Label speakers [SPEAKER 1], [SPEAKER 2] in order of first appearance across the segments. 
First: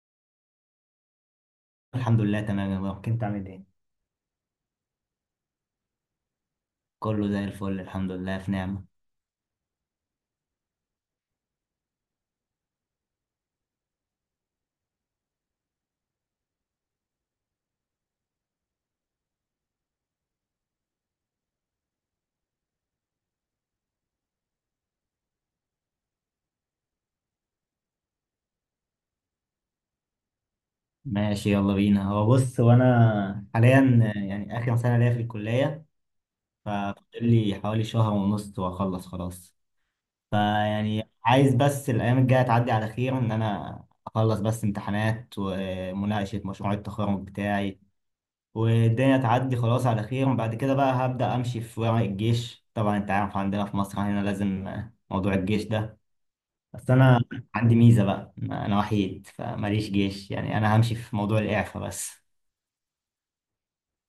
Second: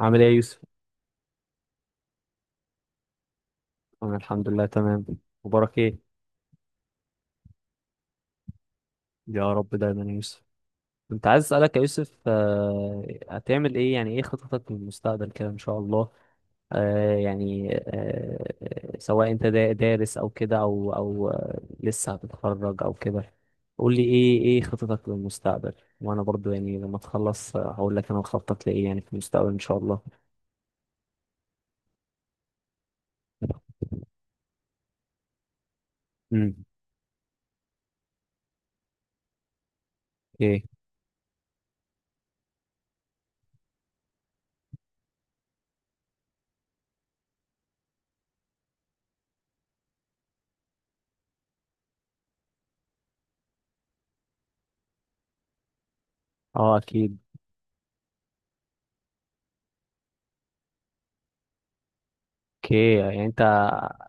[SPEAKER 1] عامل ايه يا يوسف؟
[SPEAKER 2] الحمد لله تمام يا مروان. كنت عامل ايه؟
[SPEAKER 1] أنا الحمد لله تمام. مبارك ايه؟
[SPEAKER 2] كله زي الفل، الحمد لله في نعمة.
[SPEAKER 1] يا رب دايما يا يوسف. كنت عايز اسألك يا يوسف، هتعمل ايه، يعني ايه خططك للمستقبل كده ان شاء الله؟ سواء انت دارس او كده او لسه هتتخرج او كده، قول لي ايه خططك للمستقبل، وانا برضو يعني لما تخلص هقول لك انا مخطط لايه يعني في المستقبل ان شاء الله.
[SPEAKER 2] ماشي، يلا بينا. هو بص، وانا حاليا يعني اخر سنة ليا في الكلية.
[SPEAKER 1] امم.
[SPEAKER 2] ففاضل لي حوالي شهر ونص واخلص خلاص.
[SPEAKER 1] ايه.
[SPEAKER 2] فيعني عايز بس الايام الجاية تعدي على خير، ان انا اخلص بس امتحانات ومناقشة مشروع التخرج بتاعي، والدنيا تعدي خلاص على خير. وبعد كده بقى هبدأ امشي في ورق الجيش. طبعا انت عارف عندنا في مصر هنا لازم موضوع الجيش ده.
[SPEAKER 1] اه
[SPEAKER 2] بس
[SPEAKER 1] اكيد.
[SPEAKER 2] انا عندي ميزه بقى، انا وحيد فماليش جيش، يعني انا همشي في موضوع الاعفاء بس.
[SPEAKER 1] اوكي. يعني انت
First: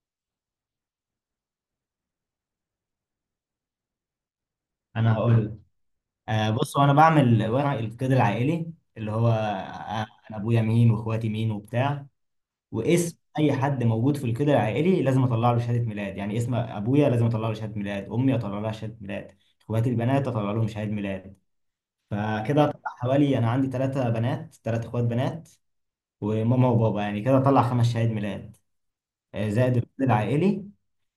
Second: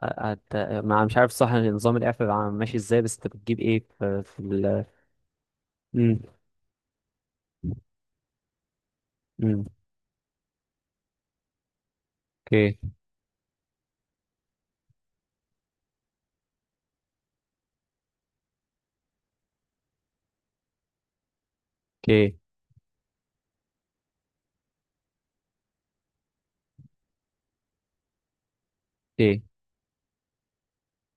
[SPEAKER 1] ما مش عارف صح نظام الاعفاء بقى ماشي ازاي، بس انت بتجيب ايه في؟
[SPEAKER 2] انا هقول لك.
[SPEAKER 1] امم.
[SPEAKER 2] بص، وانا بعمل ورق القيد العائلي اللي هو
[SPEAKER 1] امم.
[SPEAKER 2] انا ابويا مين واخواتي مين وبتاع.
[SPEAKER 1] اوكي.
[SPEAKER 2] واسم اي حد موجود في القيد العائلي لازم اطلع له شهاده ميلاد. يعني اسم ابويا لازم اطلع له شهاده ميلاد، امي اطلع لها شهاده ميلاد، اخواتي البنات اطلع لهم شهاده ميلاد.
[SPEAKER 1] اوكي،
[SPEAKER 2] فكده اطلع حوالي، انا عندي ثلاثه بنات، ثلاث اخوات بنات، وماما وبابا، يعني كده اطلع خمس شهاده ميلاد.
[SPEAKER 1] اوكي.
[SPEAKER 2] زائد الرصيد العائلي.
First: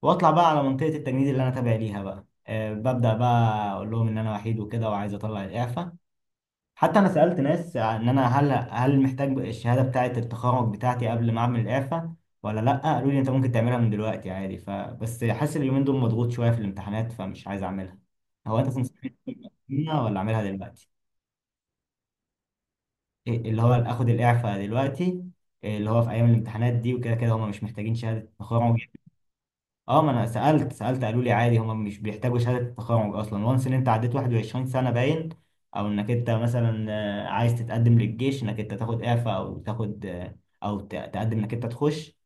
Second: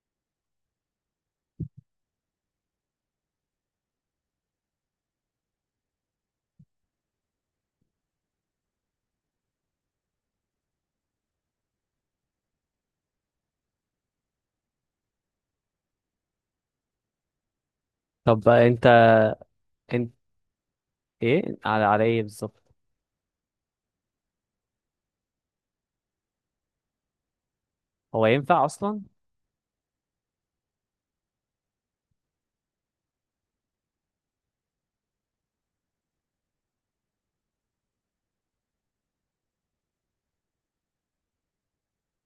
[SPEAKER 2] واطلع بقى على منطقه التجنيد اللي انا تابع ليها بقى، ببدا بقى اقول لهم ان انا وحيد وكده وعايز اطلع الاعفاء. حتى انا سالت ناس، ان انا هل محتاج الشهاده بتاعه التخرج بتاعتي قبل ما اعمل الاعفاء ولا لا. قالوا لي انت ممكن تعملها من دلوقتي عادي، فبس حاسس اليومين دول مضغوط شويه في الامتحانات فمش عايز اعملها.
[SPEAKER 1] طب
[SPEAKER 2] هو
[SPEAKER 1] بقى
[SPEAKER 2] انت
[SPEAKER 1] انت،
[SPEAKER 2] تنصحني أعملها
[SPEAKER 1] انت
[SPEAKER 2] ولا اعملها دلوقتي؟
[SPEAKER 1] ايه على ايه بالظبط؟
[SPEAKER 2] إيه اللي هو اخد الاعفاء دلوقتي؟ إيه اللي هو في ايام الامتحانات دي وكده؟ كده هم مش محتاجين
[SPEAKER 1] هو
[SPEAKER 2] شهاده
[SPEAKER 1] ينفع
[SPEAKER 2] تخرج.
[SPEAKER 1] اصلا؟
[SPEAKER 2] اه، ما انا سالت قالوا لي عادي، هم مش بيحتاجوا شهاده التخرج اصلا، وانس ان انت عديت 21 سنه باين. او انك انت مثلا عايز تتقدم للجيش، انك انت تاخد اعفاء او تاخد او تقدم انك انت تخش.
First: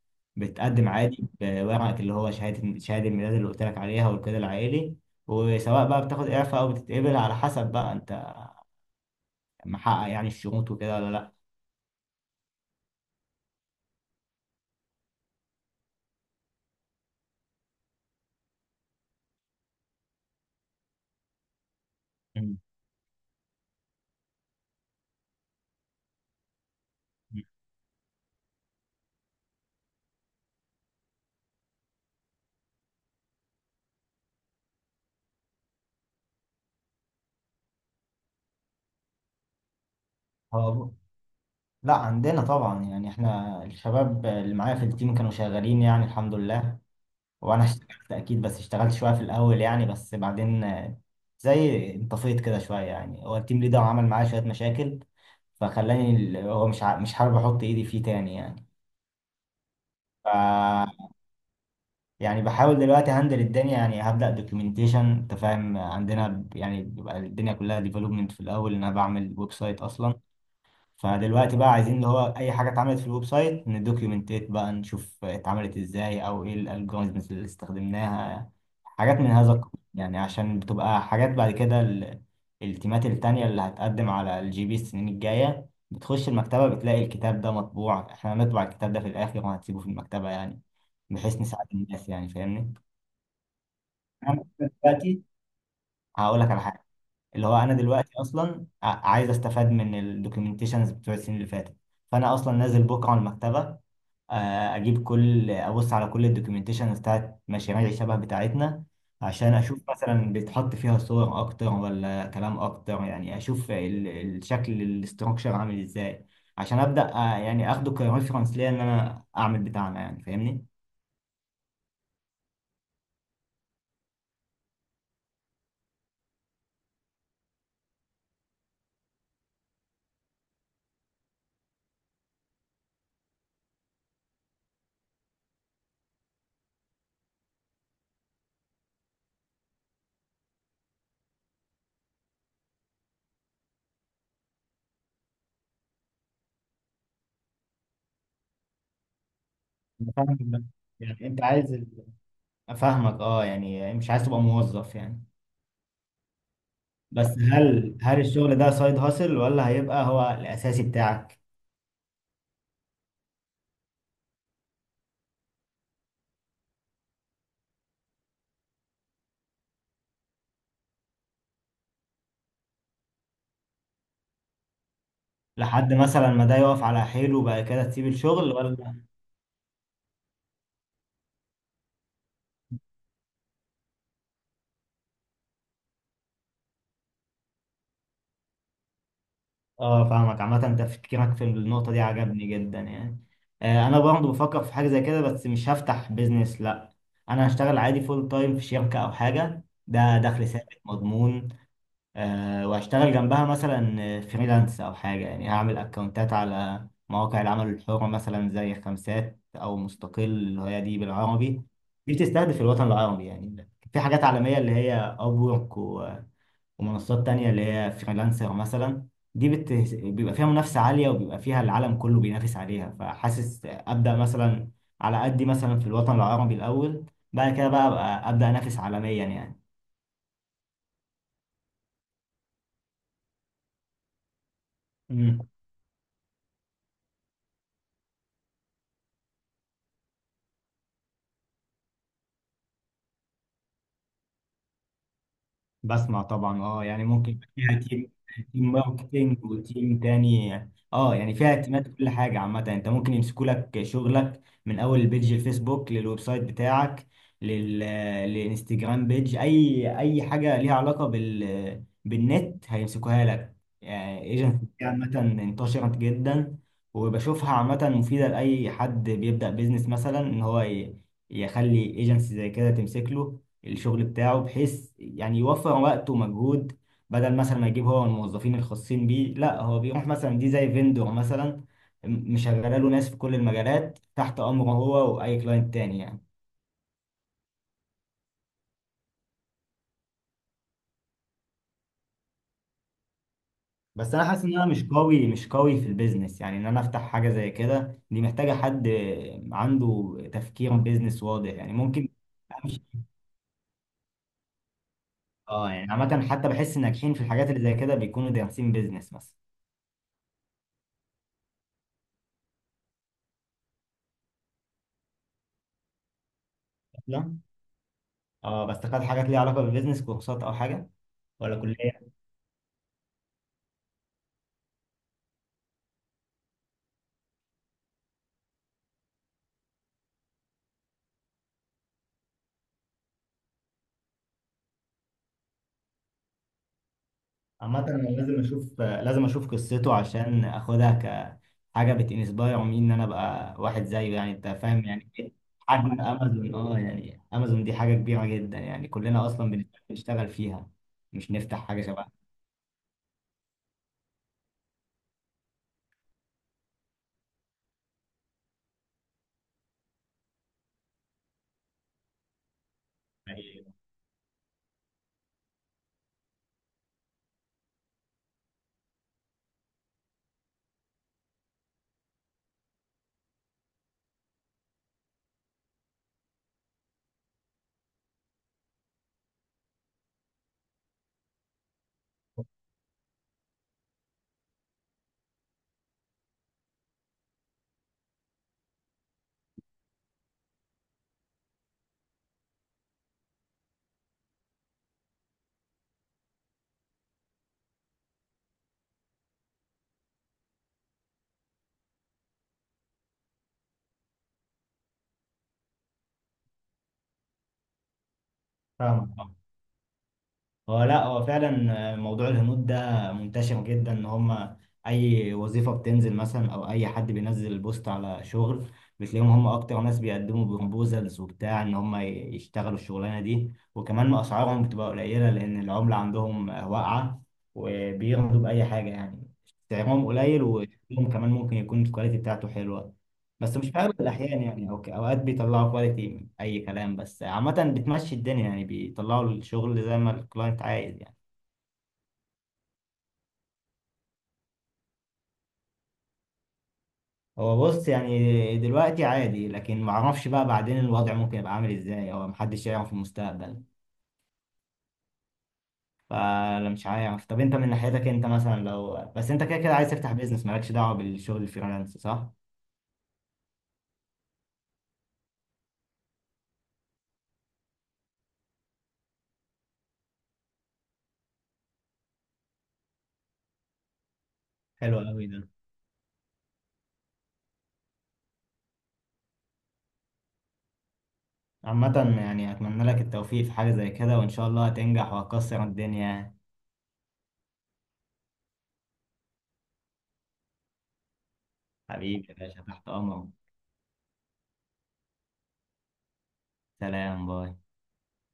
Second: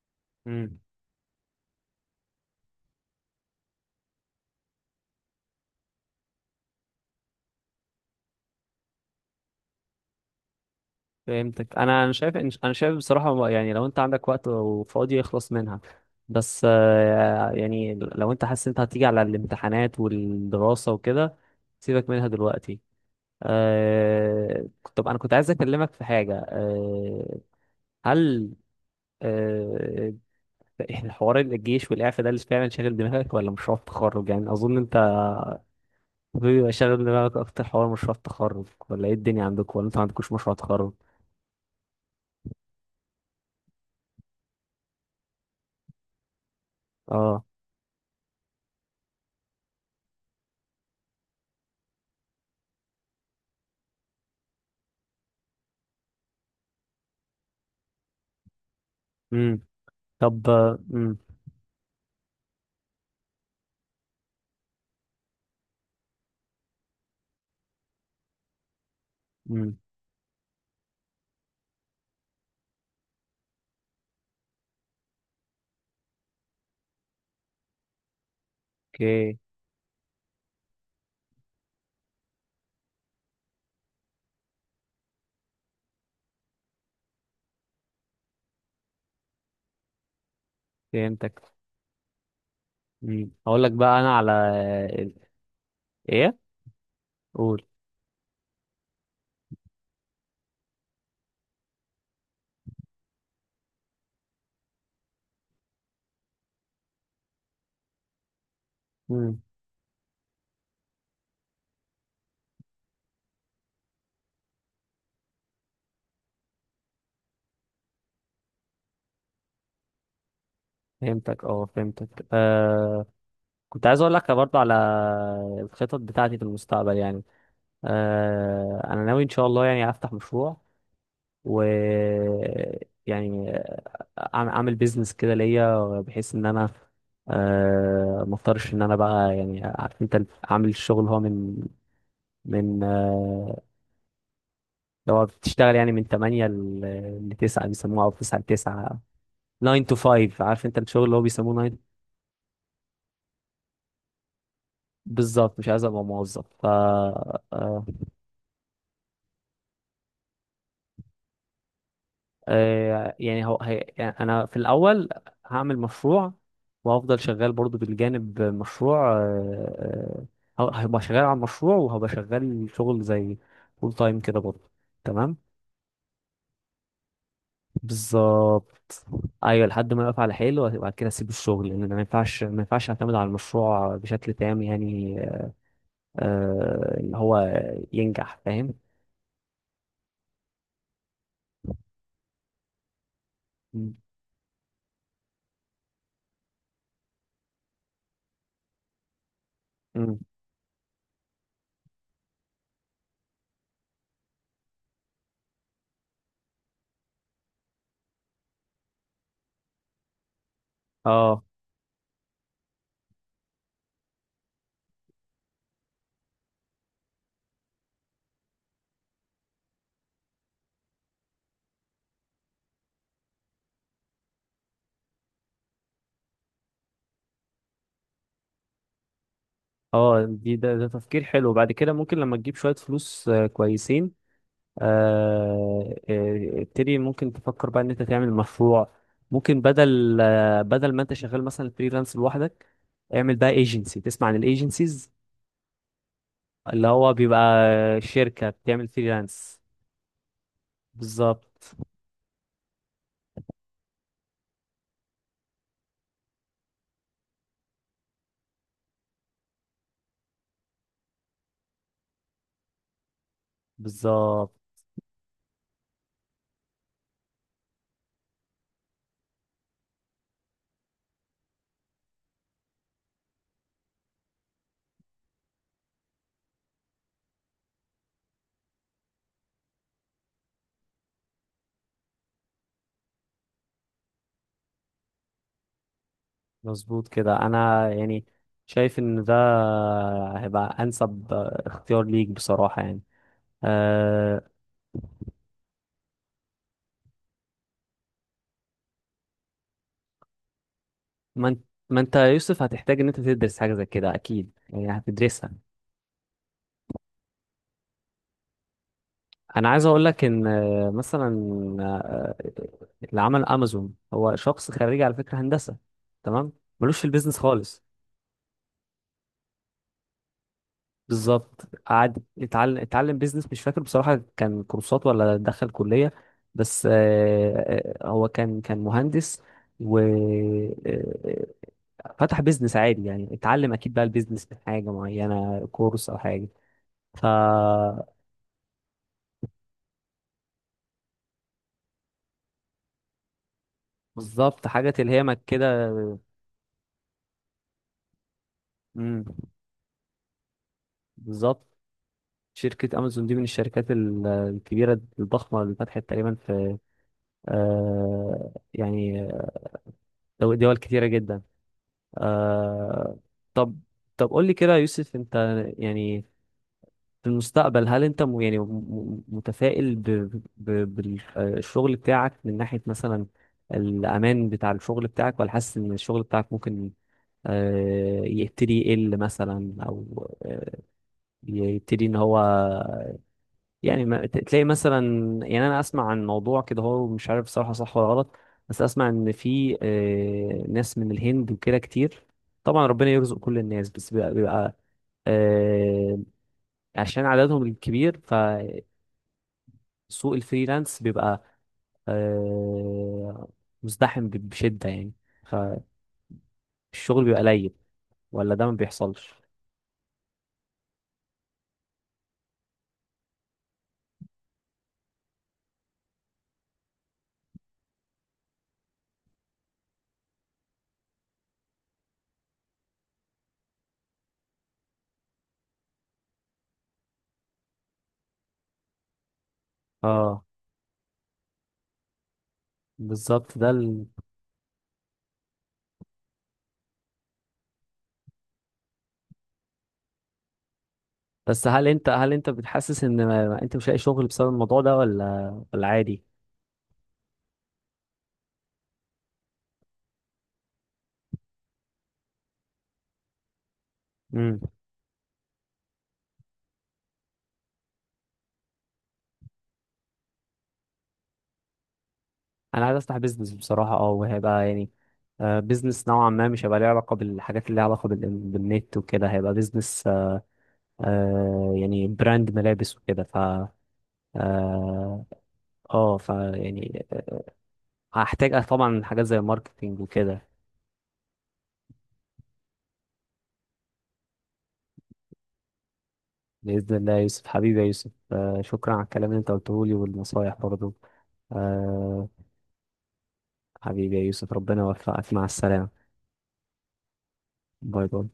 [SPEAKER 1] امم.
[SPEAKER 2] بتقدم عادي بورقك اللي هو شهاده الميلاد اللي قلت لك عليها والكده العائلي. وسواء بقى بتاخد اعفاء او بتتقبل، على حسب بقى انت محقق يعني الشروط وكده ولا لا.
[SPEAKER 1] فهمتك. انا شايف بصراحة، يعني لو انت عندك وقت وفاضي اخلص منها، بس يعني لو انت حاسس انت هتيجي على الامتحانات والدراسة وكده، سيبك منها
[SPEAKER 2] مم.
[SPEAKER 1] دلوقتي. آه... طب انا كنت عايز اكلمك في حاجه. هل آه... حوار الجيش والاعفاء ده اللي فعلا شاغل دماغك ولا مشروع التخرج؟ يعني اظن انت بيبقى شاغل دماغك اكتر حوار مشروع التخرج، ولا ايه الدنيا عندك، ولا انت ما عندكوش مشروع
[SPEAKER 2] هو
[SPEAKER 1] تخرج؟
[SPEAKER 2] لا، عندنا طبعا. يعني احنا الشباب اللي معايا في التيم كانوا شغالين يعني، الحمد لله.
[SPEAKER 1] اه.
[SPEAKER 2] وانا اشتغلت اكيد، بس اشتغلت شويه في الاول يعني، بس بعدين زي انطفيت كده شويه يعني. هو التيم ليدر عمل معايا شويه مشاكل، فخلاني هو مش حابب احط ايدي فيه تاني يعني.
[SPEAKER 1] امم. طب.
[SPEAKER 2] ف
[SPEAKER 1] امم.
[SPEAKER 2] يعني بحاول دلوقتي هندل الدنيا. يعني هبدا دوكيومنتيشن. انت فاهم، عندنا يعني بيبقى الدنيا كلها ديفلوبمنت في الاول، ان انا بعمل ويب
[SPEAKER 1] امم.
[SPEAKER 2] سايت اصلا. فدلوقتي بقى عايزين اللي هو اي حاجه اتعملت في الويب سايت ندوكيومنتات بقى، نشوف اتعملت ازاي او ايه الالجوريزمز اللي استخدمناها، حاجات من
[SPEAKER 1] اوكي.
[SPEAKER 2] هذا القبيل يعني. عشان بتبقى حاجات بعد كده التيمات التانية اللي هتقدم على الجي بي السنين الجاية بتخش المكتبة بتلاقي الكتاب ده مطبوع. احنا هنطبع الكتاب ده في الآخر وهنسيبه في المكتبة يعني، بحيث
[SPEAKER 1] فهمتك.
[SPEAKER 2] نساعد الناس يعني. فاهمني؟
[SPEAKER 1] امم. هقول لك بقى انا على
[SPEAKER 2] أنا دلوقتي
[SPEAKER 1] ايه.
[SPEAKER 2] هقول لك على حاجة. اللي هو
[SPEAKER 1] قول.
[SPEAKER 2] انا دلوقتي اصلا عايز استفاد من الدوكيومنتيشنز بتوع السنين اللي فاتت. فانا اصلا نازل بكره على المكتبه، اجيب كل، ابص على كل الدوكيومنتيشنز بتاعت مشاريع الشبه بتاعتنا،
[SPEAKER 1] امم.
[SPEAKER 2] عشان اشوف مثلا بيتحط فيها صور اكتر ولا كلام اكتر، يعني اشوف الشكل الاستراكشر عامل ازاي، عشان ابدا يعني اخده كريفرنس ليا ان انا اعمل بتاعنا يعني. فاهمني؟
[SPEAKER 1] فهمتك، اه فهمتك. كنت عايز اقول لك برضه على الخطط بتاعتي في المستقبل يعني. انا ناوي ان شاء الله يعني افتح مشروع و يعني اعمل بيزنس كده ليا، بحيث ان انا ما اضطرش ان انا بقى، يعني عارف انت عامل الشغل هو من لو بتشتغل يعني من 8 ل 9 بيسموها، او 9 ل 9، 9 to
[SPEAKER 2] أنا
[SPEAKER 1] 5،
[SPEAKER 2] فاهمك بس.
[SPEAKER 1] عارف انت الشغل اللي هو
[SPEAKER 2] يعني انت
[SPEAKER 1] بيسموه
[SPEAKER 2] عايز
[SPEAKER 1] 9.
[SPEAKER 2] افهمك، اه يعني مش عايز تبقى موظف يعني.
[SPEAKER 1] بالظبط، مش عايز ابقى موظف، ف
[SPEAKER 2] بس هل الشغل ده سايد هاسل ولا هيبقى هو الأساسي بتاعك؟
[SPEAKER 1] يعني هو هي يعني انا في الاول هعمل مشروع وهفضل شغال برضو بالجانب مشروع. هبقى شغال على المشروع وهبقى شغال شغل زي فول تايم كده برضو، تمام.
[SPEAKER 2] لحد مثلا ما ده يقف على حيله وبعد كده تسيب الشغل ولا؟
[SPEAKER 1] بالظبط، ايوه، لحد ما اقف على حيله وبعد كده اسيب الشغل، لان أنا ما ينفعش اعتمد على المشروع بشكل تام يعني اللي هو ينجح، فاهم.
[SPEAKER 2] اه فاهمك. عامة تفكيرك في النقطة دي عجبني جدا يعني.
[SPEAKER 1] م-
[SPEAKER 2] أنا برضه بفكر في حاجة زي كده، بس مش هفتح بيزنس لأ. أنا هشتغل عادي فول تايم في شركة أو حاجة،
[SPEAKER 1] م.
[SPEAKER 2] ده دخل ثابت مضمون. واشتغل جنبها مثلا فريلانس او حاجه. يعني هعمل اكونتات على مواقع العمل الحر مثلا زي خمسات او مستقل، اللي هي دي
[SPEAKER 1] اه،
[SPEAKER 2] بالعربي، دي بتستهدف الوطن العربي. يعني في حاجات عالميه اللي هي ابورك ومنصات تانية اللي هي فريلانسر مثلا. بيبقى فيها منافسه عاليه وبيبقى فيها العالم كله بينافس عليها، فحاسس ابدا مثلا على قدي مثلا في الوطن العربي الاول، بعد كده بقى أبقى ابدا انافس عالميا يعني.
[SPEAKER 1] اه، ده تفكير حلو. بعد كده ممكن لما تجيب شوية فلوس كويسين، ابتدي، ممكن تفكر بقى ان انت تعمل مشروع. ممكن بدل بدل ما انت شغال مثلا فريلانس لوحدك، اعمل بقى ايجنسي، تسمع عن الايجنسيز
[SPEAKER 2] بسمع طبعا، اه
[SPEAKER 1] اللي
[SPEAKER 2] يعني
[SPEAKER 1] هو
[SPEAKER 2] ممكن
[SPEAKER 1] بيبقى
[SPEAKER 2] يبقى فيها تيم،
[SPEAKER 1] شركة
[SPEAKER 2] تيم
[SPEAKER 1] بتعمل
[SPEAKER 2] ماركتينج
[SPEAKER 1] فريلانس.
[SPEAKER 2] وتيم تاني. اه يعني فيها
[SPEAKER 1] بالظبط،
[SPEAKER 2] اعتماد كل حاجه. عامه انت ممكن يمسكوا لك شغلك من اول البيج الفيسبوك للويب سايت بتاعك، لل للانستجرام بيج، اي اي حاجه ليها علاقه بالنت هيمسكوها لك يعني.
[SPEAKER 1] بالظبط.
[SPEAKER 2] ايجنت عامه انتشرت جدا، وبشوفها عامه مفيده لاي حد بيبدا بيزنس. مثلا ان هو يخلي ايجنسي زي كده تمسك له الشغل بتاعه، بحيث يعني يوفر وقت ومجهود، بدل مثلا ما يجيب هو الموظفين الخاصين بيه. لا، هو بيروح مثلا دي زي فيندور مثلا، مشغله له ناس في كل المجالات تحت امره هو واي كلاينت تاني يعني.
[SPEAKER 1] مظبوط كده، انا يعني شايف ان ده هيبقى انسب اختيار ليك بصراحة يعني.
[SPEAKER 2] بس انا حاسس
[SPEAKER 1] آه،
[SPEAKER 2] ان انا مش قوي في البيزنس يعني. ان انا افتح حاجه زي كده دي محتاجه حد عنده تفكير بيزنس
[SPEAKER 1] ما
[SPEAKER 2] واضح
[SPEAKER 1] انت
[SPEAKER 2] يعني
[SPEAKER 1] ما
[SPEAKER 2] ممكن.
[SPEAKER 1] انت يا يوسف
[SPEAKER 2] أمشي-
[SPEAKER 1] هتحتاج ان انت تدرس حاجة زي كده اكيد، يعني هتدرسها.
[SPEAKER 2] اه يعني عامه، حتى بحس الناجحين في الحاجات اللي زي كده بيكونوا دارسين بيزنس مثلا.
[SPEAKER 1] انا عايز اقول لك ان مثلا آه، اللي عمل امازون هو شخص خريج على فكره هندسه، تمام، ملوش في
[SPEAKER 2] لا
[SPEAKER 1] البيزنس خالص.
[SPEAKER 2] اه، بس خد حاجات ليها علاقه بالبيزنس، كورسات او حاجه ولا
[SPEAKER 1] بالظبط،
[SPEAKER 2] كليه.
[SPEAKER 1] قعد اتعلم بيزنس، مش فاكر بصراحه كان كورسات ولا دخل كليه، بس هو كان مهندس و فتح بيزنس عادي، يعني اتعلم اكيد بقى البيزنس من حاجه معينه، كورس او حاجه. ف
[SPEAKER 2] عامة أنا لازم أشوف، لازم أشوف قصته عشان أخدها كحاجة بتنسباير مين، إن أنا أبقى واحد زيه. يعني أنت
[SPEAKER 1] بالظبط،
[SPEAKER 2] فاهم
[SPEAKER 1] حاجه
[SPEAKER 2] يعني إيه؟
[SPEAKER 1] تلهمك كده.
[SPEAKER 2] حجم أمازون، أه يعني أمازون دي حاجة كبيرة جدا يعني،
[SPEAKER 1] مم.
[SPEAKER 2] كلنا أصلا بنشتغل فيها، مش نفتح
[SPEAKER 1] بالظبط،
[SPEAKER 2] حاجة شبهها.
[SPEAKER 1] شركة أمازون دي من الشركات الكبيرة الضخمة اللي فتحت تقريبا في آه يعني دول كتيرة جدا. آه.
[SPEAKER 2] أيوة.
[SPEAKER 1] طب، طب قول لي كده يا يوسف، أنت يعني في المستقبل، هل أنت متفائل بالشغل بتاعك من ناحية مثلا الأمان بتاع الشغل بتاعك، ولا حاسس إن الشغل بتاعك ممكن آه يبتدي يقل مثلا، أو آه، يبتدي إن هو يعني ما تلاقي مثلا؟ يعني انا اسمع عن موضوع كده، هو مش عارف صراحة صح ولا غلط، بس اسمع ان في ناس من الهند وكده كتير، طبعا ربنا يرزق كل الناس، بس بيبقى آه، عشان عددهم الكبير فسوق الفريلانس بيبقى آه، مزدحم بشدة يعني، فالشغل بيبقى قليل، ولا ده ما
[SPEAKER 2] فاهمك.
[SPEAKER 1] بيحصلش؟
[SPEAKER 2] هو لا، هو فعلا موضوع الهنود ده منتشر جدا. ان هم اي وظيفه بتنزل مثلا، او اي حد بينزل بوست على شغل، بتلاقيهم هم اكتر ناس بيقدموا بروبوزلز وبتاع ان هم يشتغلوا الشغلانه دي، وكمان اسعارهم بتبقى قليله لان العمله عندهم واقعه، وبيرضوا باي حاجه يعني. سعرهم قليل
[SPEAKER 1] اه،
[SPEAKER 2] وشغلهم كمان ممكن يكون الكواليتي بتاعته حلوه، بس
[SPEAKER 1] بالظبط،
[SPEAKER 2] مش
[SPEAKER 1] ده
[SPEAKER 2] في اغلب الاحيان يعني. اوكي، اوقات بيطلعوا كواليتي اي كلام، بس عامه بتمشي الدنيا يعني، بيطلعوا الشغل زي ما الكلاينت عايز يعني.
[SPEAKER 1] بس هل انت، هل انت بتحسس ان ما انت مش لاقي شغل بسبب الموضوع ده، ولا عادي؟
[SPEAKER 2] هو بص، يعني دلوقتي عادي، لكن ما اعرفش بقى بعدين الوضع ممكن يبقى عامل ازاي، او محدش يعرف في المستقبل. فانا مش عارف. طب انت من ناحيتك، انت مثلا لو بس انت كده كده عايز تفتح بيزنس مالكش دعوه بالشغل الفريلانس، صح؟
[SPEAKER 1] انا عايز افتح بيزنس بصراحه، اه، وهيبقى يعني بيزنس نوعا ما، مش هيبقى ليه علاقه بالحاجات اللي ليها علاقه بالنت وكده، هيبقى بيزنس براند ملابس وكده، ف
[SPEAKER 2] حلو
[SPEAKER 1] اه
[SPEAKER 2] قوي ده.
[SPEAKER 1] آه، ف يعني آه، هحتاج طبعا حاجات زي الماركتينج وكده.
[SPEAKER 2] عامه يعني اتمنى لك التوفيق في حاجه زي كده، وان شاء الله هتنجح وهتكسر الدنيا.
[SPEAKER 1] باذن الله يا يوسف، حبيبي يا يوسف، شكرا على الكلام اللي انت قلته لي والنصايح برضه.
[SPEAKER 2] حبيبي
[SPEAKER 1] آه،
[SPEAKER 2] يا باشا، تحت امرك.
[SPEAKER 1] حبيبي يا يوسف، ربنا يوفقك، مع السلامه.
[SPEAKER 2] سلام، باي.
[SPEAKER 1] باي باي.